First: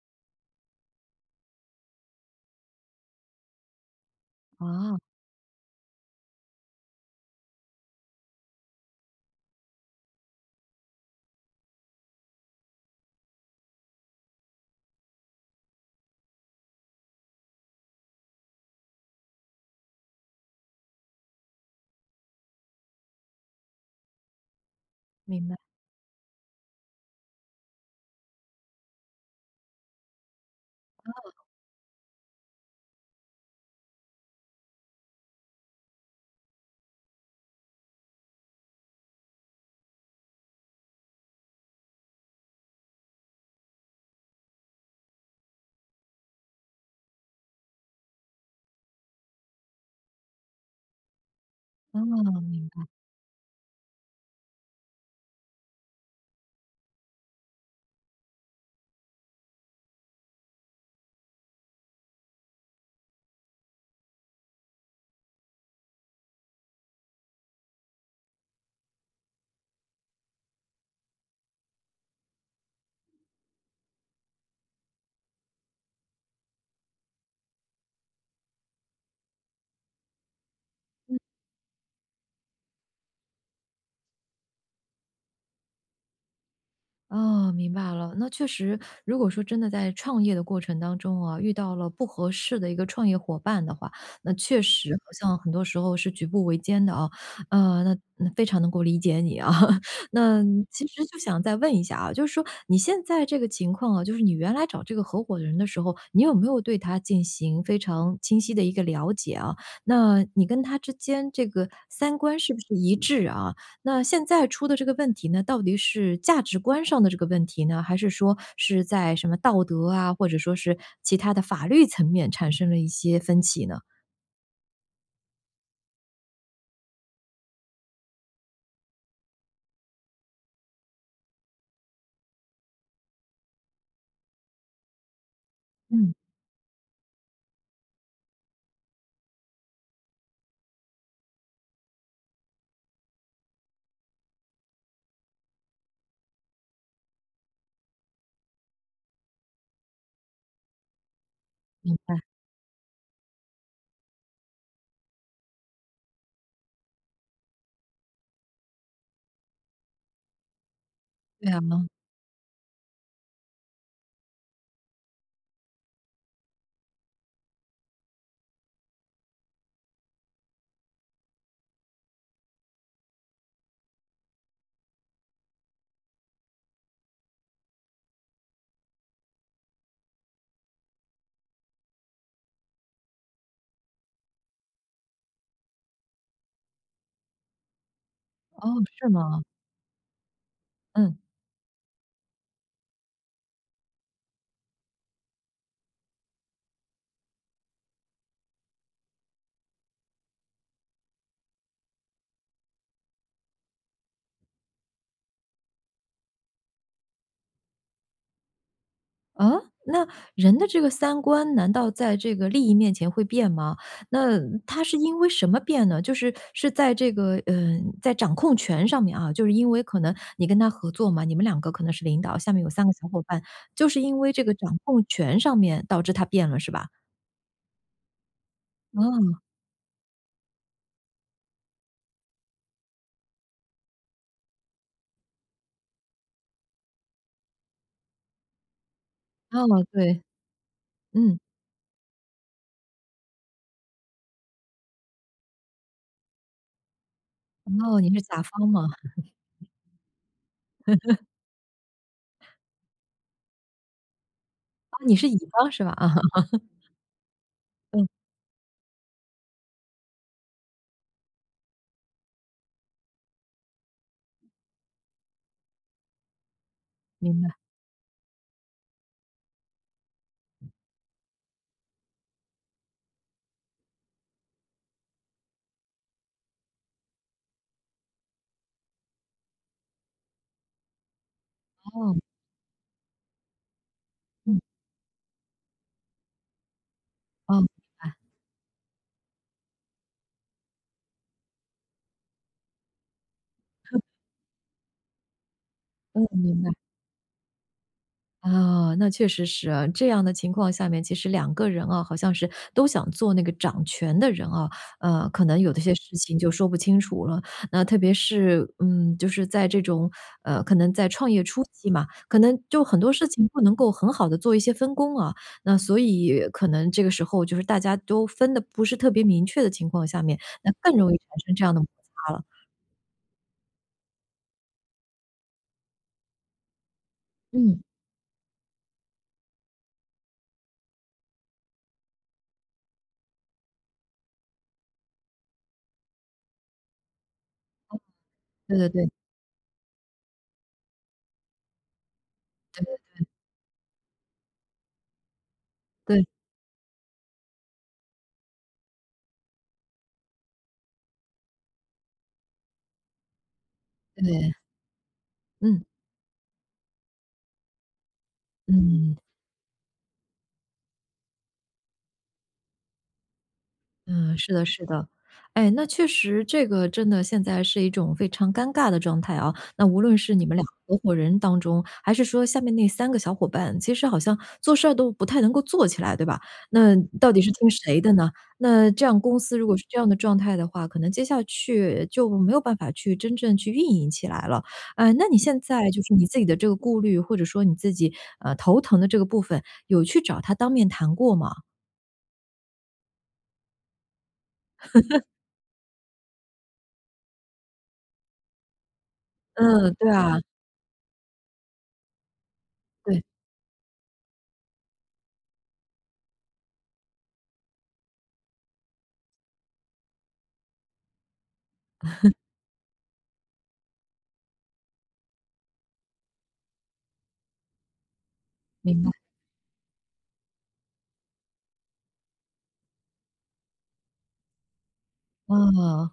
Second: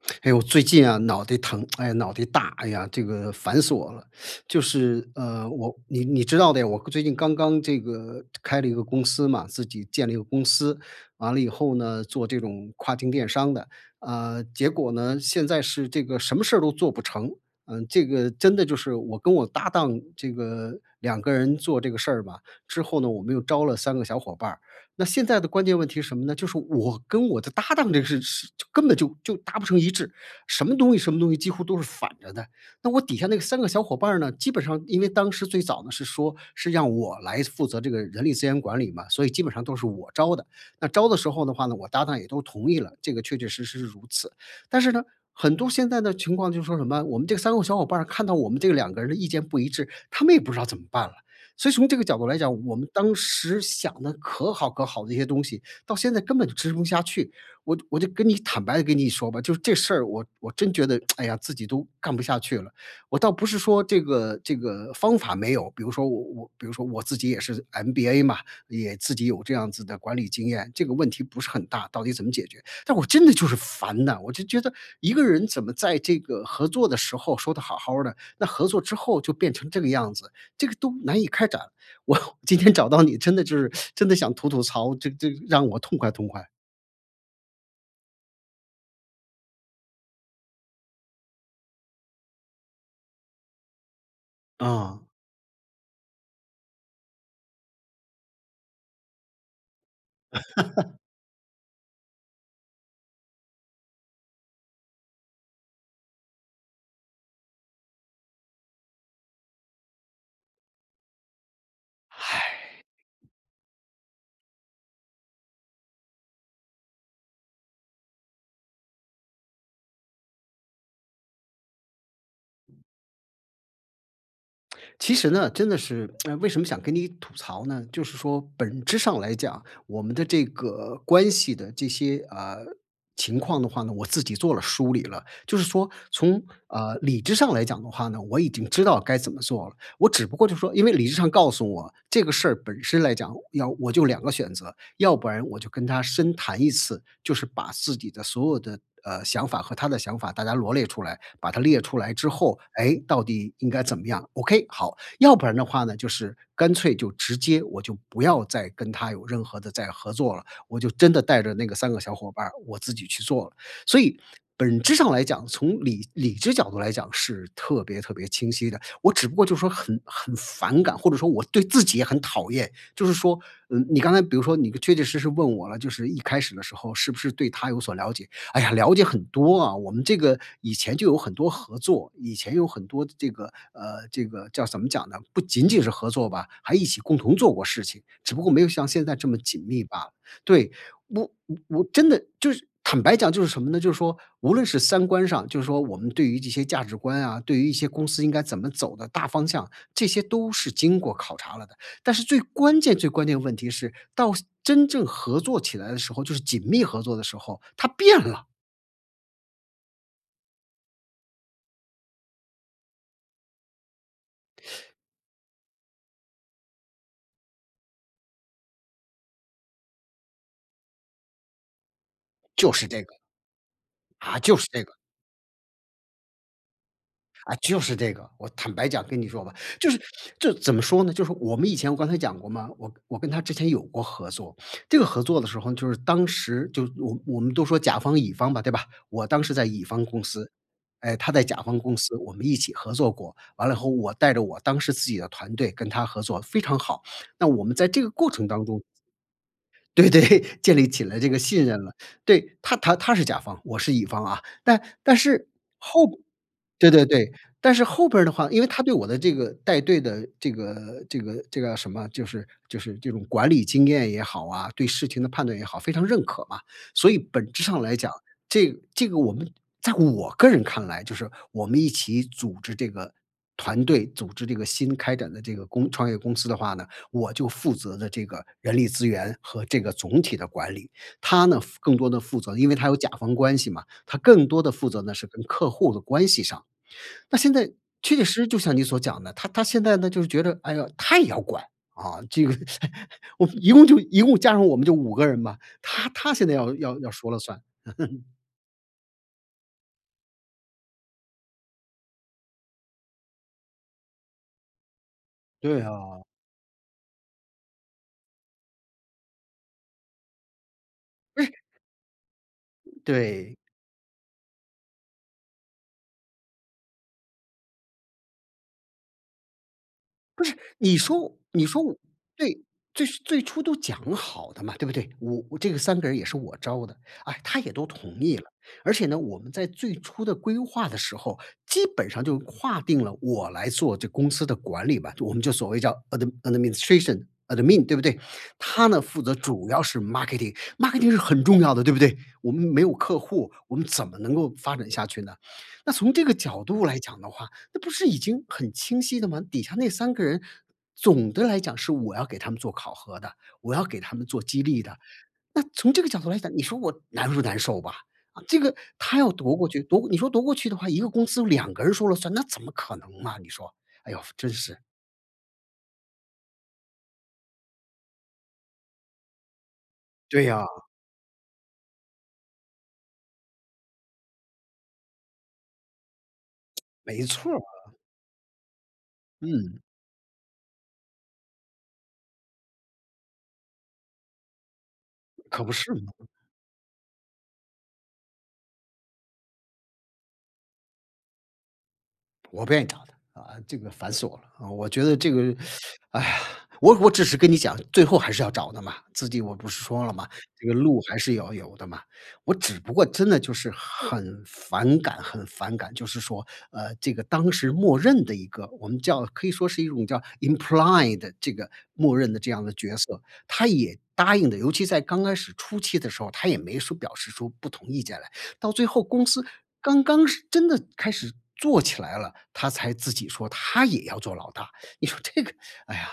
哎，我最近啊脑袋疼、哎呀脑袋大，哎呀，这个烦死我了。就哦。是，呃，我你你知道的呀，我刚最近刚刚这个开了一个公司嘛自己建了一个公司，完了以后呢，做这种跨境电商的。呃，结果呢，现在是这个什么事儿都做不成。嗯，这个真的就是我跟我搭档这个2个人做这个事儿吧，之后呢我们又招了3个小伙伴儿。那现在明的白。关键问题什么呢？就是我跟我的搭档这个事事就根本就就达不成一致。什么东西什么东哦。西几乎都是反着的。那我底下那3个小伙伴儿呢，基本上因为当时最早呢是说，是让我来负责这个人力资源管理嘛，所以基本上都是我招的。那招的时候的话呢，我搭档也都同意了，这个确确实实是如此。但是呢，很多现在的情况就说什么，我们这3个小伙伴儿看到我们这2个人的意见不一致，他们也不知道怎么办了。所以从这哦，个角度来讲，明我白。们当时想得可好可好的一些东西，到现在根本就执行不下去。我就我就跟你坦白地跟你说吧，就是这事儿我我真觉得，哎呀，自己都干不下去了。我倒不是说这个这个方法没有，比如说我我比如说我自己也是 MBA 嘛，也自己有这样子的管理经验，这个问题不是很大，到底怎么解决。但我真的就是烦呐，我就觉得一个人怎么在这个合作的时候说得好好儿的，那合作之后就变成这个样子，这个都嗯。难以开展。我今天找到你，真的就是 真的想吐吐槽，这这让我痛快痛快。哦，明白了，那确实如果说真的在创业的过程当中啊，遇到了不合适的一个创业伙伴的话，那确实啊。好像很多时候是举步维艰的啊。呃，那那非常能够理解你啊。那其 实就想再问一下啊，就是说你现在这个情况啊，就是你原来找这个合伙人的时候，你有没有对他进行非常清晰地一个了解啊？那你跟他之间这个三观是不是一致 啊？那现在出的这个问题呢，到底是价值观上的这个问题呢，还是说是在什么道德啊，或者说是其他的法律层面产生了一些分歧呢？其实呢，真的是 为什么想跟你吐槽呢？就是说本质上来讲，我们的这个关系的这些，呃，情况的话呢，我自己做了梳理了。就是说，嗯。从呃，理智上来讲的话呢，我已经知道该怎么做了。我只不过就说因为理智上告诉我这个事儿本身来讲，要我就2个选择，要不然我就跟他深谈1次，就是把自己的所有的，呃，想法和他的想法大家罗列出来，把它列明出来白。之后，诶，到底应该怎么样？Ok，好，要不然的话呢，就是干脆就直接我就不要再跟他有任何的再合作了，我就真的带着那个 [unintelligible] 3个小伙伴儿我自己去做了。所以，本质上来讲，从理理智角度来讲是特别特别清晰的，我只不过就是说很很反感，或者说我对自己也很讨厌。就是说，呃，你刚才比如说你确确实实问我了，就是一开始的时候是不是对他有所了解，哎呀，了解很多啊，我们这个以前就有很多合作，以前有很多这个呃，这个叫怎么讲呢？不仅仅是合作吧，还一起共同做过事情，只不过没噢，有像现是在这么吗？紧密罢了。对，嗯。我我我真的就是坦白讲就是什么呢？就是说无论是三观上就说我们对于这些价值观啊，对于一些公司应该怎么走的大方向，这些都是经过考察了的。但是最关键，最关键问题是到真正合作起来的时候，就是紧密合作的时候，它变了。啊？那，人的这个三观难道在这个利益面前会变吗？那他 是因为什么变呢？就是是在这个，呃，在掌控权上面啊，就是因为可能你跟他合作嘛，你们2个可能是领导，下面有就3是个这小个。伙伴，就是因为啊，这个就是掌这个。控权上面导致他变了是吧？啊，就是这个。我坦白讲跟你嗯。说吧，就是就是怎么说呢，就是我们以前我刚才讲过嘛，我我跟他之前有过合作。这个合作的时候，就是当时就我我们都说甲方乙方吧，对吧，我当时啊，在乙方对。公司，哎，他嗯。在甲方公司我们一起合作过，完了以后我带着我当时自己的团队跟他合作非常好。那我们在哦，这你个是过甲程当方中吗？对对，建立起了 这个信任了。对，他他他是甲方，我是乙方啊，但啊，你但是乙是，方是吧？后啊。对对对，但是后嗯。边儿的话，因为他对我的这个带队的这个这个这个什么，就是就是这种管理经验也好啊、对事情的判断也好，非常认可嘛。所以明本白。质上来讲，这这个我们在我个人看来就是我们一起组织这个团队、组织这个新开展的这个公创业公司的话呢，我就负责的这个人力资源和这个总体的管理。他呢负更多哦。地负责，因为他有甲方关系嘛，他更嗯。多地负责呢是跟客户的关系上。那现哦，在，明白。确确实实就像你所讲的，他他现在呢就是觉得，哎哟，他也要管，啊，这个 一共就嗯。一共加上我们就5个人嘛，他嗯，他现在明要白。要要说了算。啊，那确实是啊。这样的情况下面，其实2个人啊，好像是都想做那个掌权的人啊，呃，可能有对的些事啊。情就说不清楚了。那特别是，嗯，就是在这种，呃，可能在创业哎！初期嘛，可能就很多事情对。不能够很好地做一些分工啊，那所以可能这个时候就是大家都分得不是特别明确的情况下面，不是，那更你容易产说生这你样的说摩我擦了。对，最最初都讲好的嘛，对不对？我这个3个人也是我招的，哎，他也嗯。都同意了。而且呢，我们在最初的规划的时候，基本上就划定了我来做这个公司的管理吧，我们就所谓叫 ad adminstration admin 对哦。不对？对他对呢对。负责主要是 marketing，marketing 是很重要的对不对？我们没对有对客对。户，我们怎么能够发展下去呢？那从对。这个角度来讲的话，那不是已经很清晰的吗？底下那3个人，总的来讲是我要给他们做考核的，我要给他们做对。激励的。那嗯。从这个角度来讲，你说我难不难受吧？这个嗯。他要夺过去，夺过你说夺过去的话，1个公司有2个人说了算，那怎么可能吗？你说，哎呦，嗯，真是的，是。是的。哎，那确实这个真的现在是一种非常尴尬的状态啊，那无论是对你们2呀。个合伙人当中，还是说下面那3个小伙伴，其实好像做事儿都不太能够做起来，对吧？那 没到底是错儿。听谁的呢？那这样公司如果嗯。是这样的状态的话，可能接下去就没有办法去真正去运营起来了。哎，那你现可不在是就是嘛！你自己的这个顾虑，或者说你自己，呃，头疼的这个部分，有去找他当面谈过吗？我不愿意找他，啊，这个烦死我了。啊，我觉得 这个 哎呀，我我只是跟你讲，最后还是要找的嘛，自己我不是嗯，说对了吗，啊。这个路还是要有的嘛。我只不过对。真的就是很反感，很反感，就是说，呃，这个当时默认的一个我们叫可以说是一种叫 implied 这个默认 的这样的角色，他也答应的，尤其在刚开始初期的时候，他也没说表示出不同意见来，到最明后白。公司刚刚是真的开始做起来了，他才自己说他也要做老大，你说这个，哎啊，呀。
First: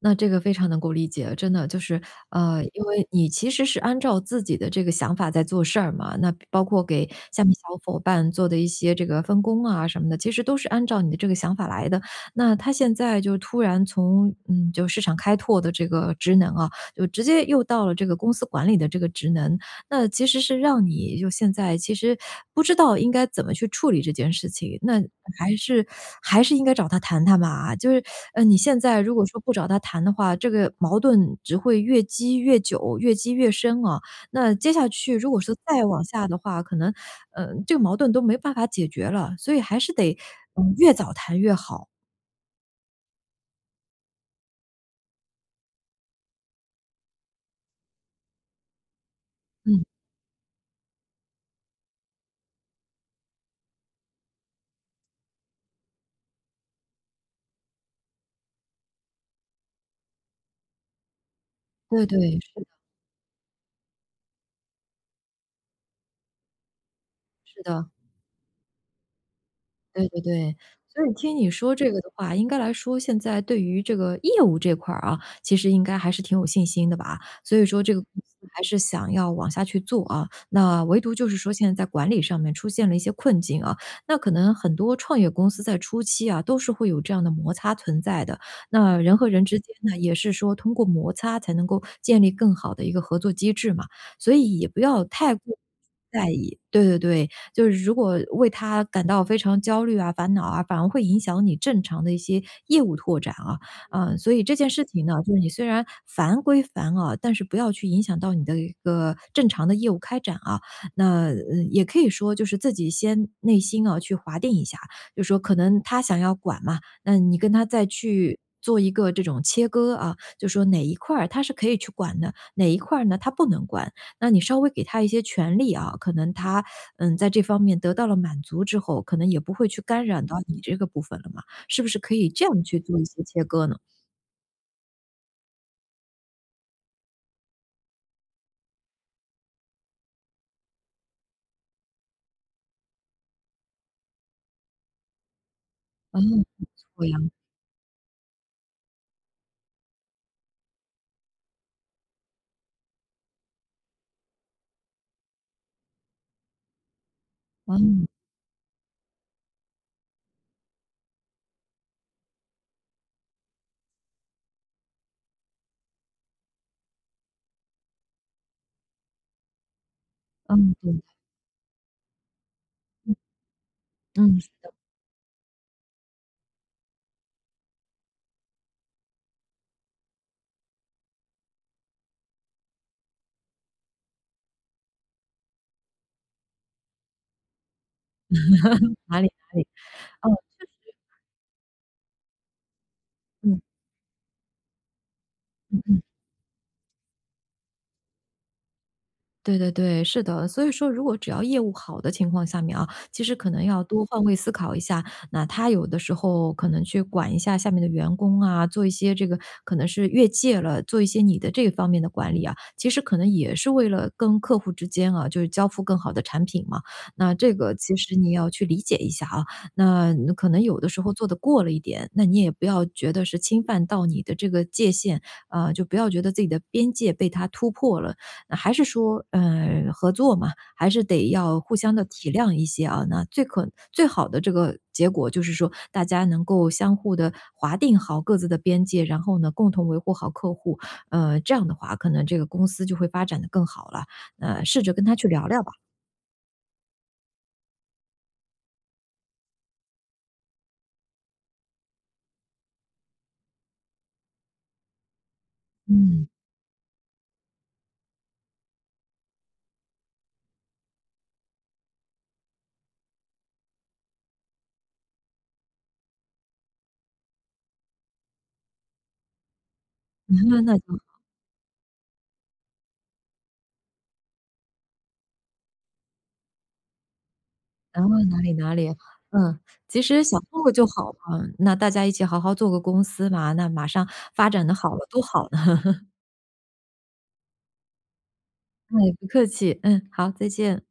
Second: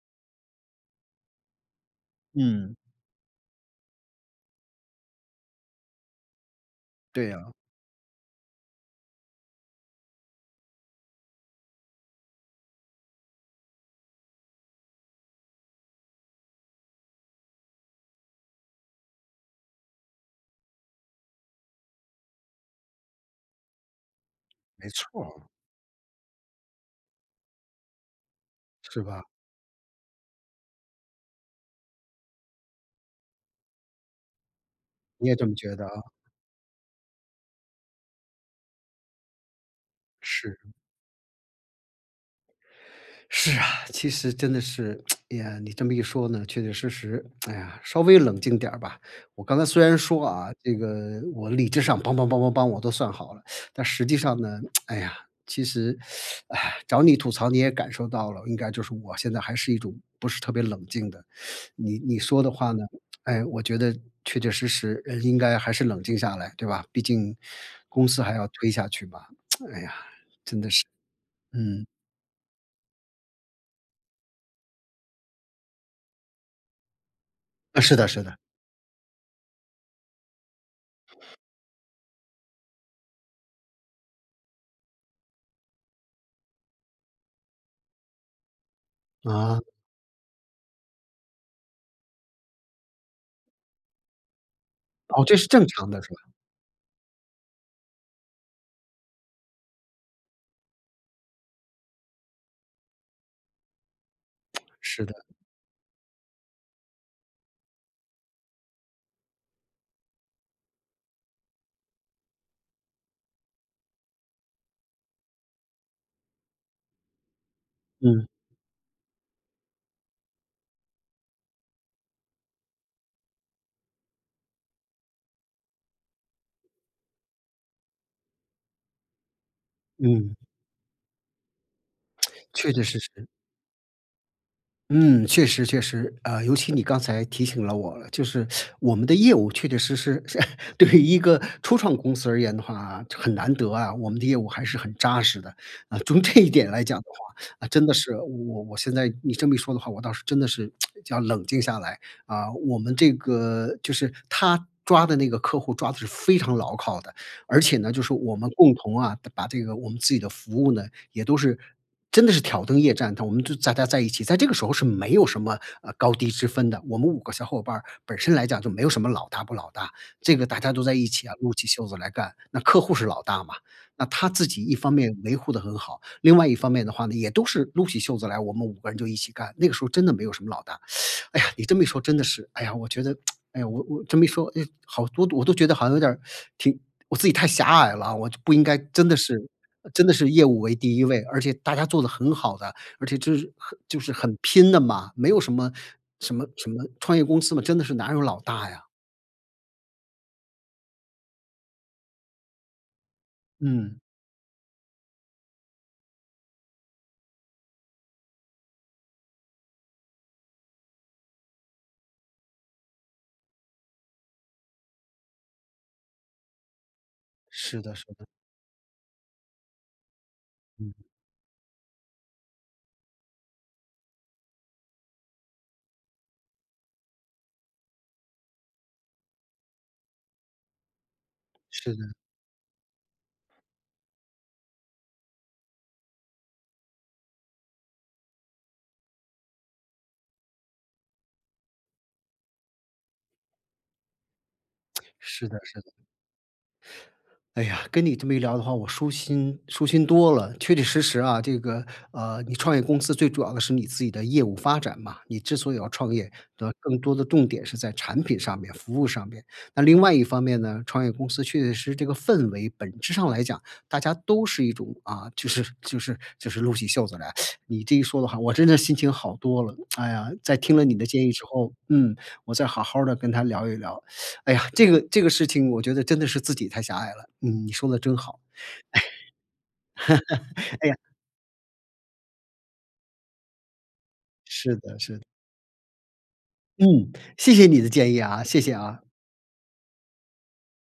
那这个非常能够理解。真的就是，呃，嗯。因为你其实是按照自己的这个想法在做事儿嘛，那包括给对下呀。面小 伙伴做的一些这个分工啊什么的，其实都是按照你的这个想法来的。那他现在就突然从嗯，就市场开拓的这个职能啊，就直接又到了这个公司管理的这个职能，那其实是让你就现在其实不知道应该怎么去处理这件事情，没那错儿。还是 还是应该找他谈谈嘛？就是 你现在是如吧？果说不找他谈的话，这个矛盾只会越积越久、越积越深啊，那接下去你如也果这说么觉再得往啊？下的话，可能，呃，这个矛盾都没办法解决了，所以还是得，是。嗯，越早谈越好。是啊，其实真的是，哎呀你这么一说呢，确确实实，哎呀，稍微冷静点儿吧。我刚才嗯。虽然说啊，这个我理智上梆梆梆梆梆我都算好了，但实际上呢，哎呀，其实，哎呀，找你吐槽，你也感受到了，应该就是我现在还是一种，不是特别冷静的- 你对，对，你说的是。话呢，哎，我觉得确确实实人应该还是冷静下来，对吧？毕竟是的。公司还要推下去吧，哎呀，对对对。真的是。所以听你说嗯。这个的话，应该来说现在对于这个业务这块儿啊，其实应该还是挺有信心的吧。所以说呃，这是个公的，是的。司还是想要往下去做啊。那唯独就是说现在在管理上面出现了一些困境啊，那可能很多创业公司在初期啊，都是会有这样的摩擦存在的。那人和人啊。之间呢，也是说通过摩擦才能够建立更好的一个合作机制嘛，所以也不要哦，太这是过正常的，是吧？在意。对对对，就是如果为它感到非常焦虑啊、烦恼啊，反而会影响你正常的一些业务拓展啊。啊，所以这件 事情是呢，的。就是你虽然烦归烦啊，但是不要去影响到你的一个正常的业务开展啊。那，呃，也可以说就是自己先内心啊去划定一下，就是说可能他想要管嘛，那你跟他再嗯。去，做一个这种切割啊，就是说哪一块儿他是可以去管的，哪一块儿呢他不能管。那你稍微给他一些权利啊，可能他，嗯，在这方面得到了满足之后，可能也不会去干扰到嗯。你这个部分了嘛，是不是可以这 样确去确实做一些实。切割呢？嗯，确实，确实。呃，尤其你刚才提醒了我，就是 我们的业务确确实实 是对于一个初创公司而言的话，很难得啊，我们的业务还是很扎实的。啊，从这嗯，一点来讲的对呀。话，那真的是我我现在你这么一说的话，我倒是真的是 要冷静下来。啊，我们这个就是他抓的那个客户抓的是非常牢靠的。而且呢，就嗯。是我们共同啊，把这个我们自己的服务呢，也都是真的是挑灯夜战的，我们就大家在一起，在这个时候是没有什么，呃，高低之分的。我们5个小伙伴儿，本身来讲就没有什么老大不老大，这个大家嗯，都在对。一起啊，撸起袖子来干，那客户是嗯，老大嘛。那他嗯，自是己的。一方面维护得很好，另外一方面的话呢，也都是撸起袖子来，我们5个人就一起干，那个时候真的没有什么老大。哎呀，你这么一说真的是，哎呀，我觉得 哎呀，我我这么一说，唉，好多我都觉得好像有点儿 挺我自己太狭隘了，我就不应该 真的哪里，是哪里。真的嗯，是业务为确实。第1位，而且大家做得很好的，而且就是嗯。很就是很拼的嘛，没有什么嗯，嗯。什么什么创业公司嘛，真的是哪有老大呀。对对对，是的，所以说如果只要业务好的情况下面啊，其实可能要嗯。多换位思考一下，那他有的时候可能去管一下下面的员工啊，做一些这个可能是越界了，做一些你的这方面的管理啊，其实可能也是为了跟客户之间啊，就是交付更好的产品嘛。那这个是的，其是实的。你要去理解一下啊，那可能有的时嗯。候做得过了一点，那你也不要觉得是侵犯到你的这个界限，呃，就不要觉得自己的边界被他突破了。那还是说，呃，合作嘛，还是得要互是相地的。体谅一些啊。那最可最好的这个结果就是说，大家能够相互地划定好各自的边界，然后呢，共同维护好客户。呃，这样的话，可能这个公司就会发展得更好了，那，试着跟 他去聊是的，聊吧。是的。哎呀，跟你这么一聊的话，我舒心舒心多了。确确实实啊，这个，呃，你创业公司最主要的是你自己的业务发展嘛，你之所以要创嗯。业，那更多的重点是在产品上面、服务上面。那另外一方面呢，创业公司确确实实这个氛围本质上来讲，大家都是一种，啊，就是就是就是撸起袖子来。你这一说的话，我真的是心情好多了。哎呀，在 听那了就你的好。建议之后，嗯，我再好好儿的跟他聊一聊。哎呀，这个这个事情我觉得真的是自己太狭隘了。嗯，你说的哦，真哪好。里，唉。哪里，嗯，其实想做 就哎呀好了，那大家一起好好做个公司嘛，那马上发展得是好的，了，是都的。好呢。嗯，谢谢你的建议啊，谢谢哎，啊。不客气。嗯，好，再见。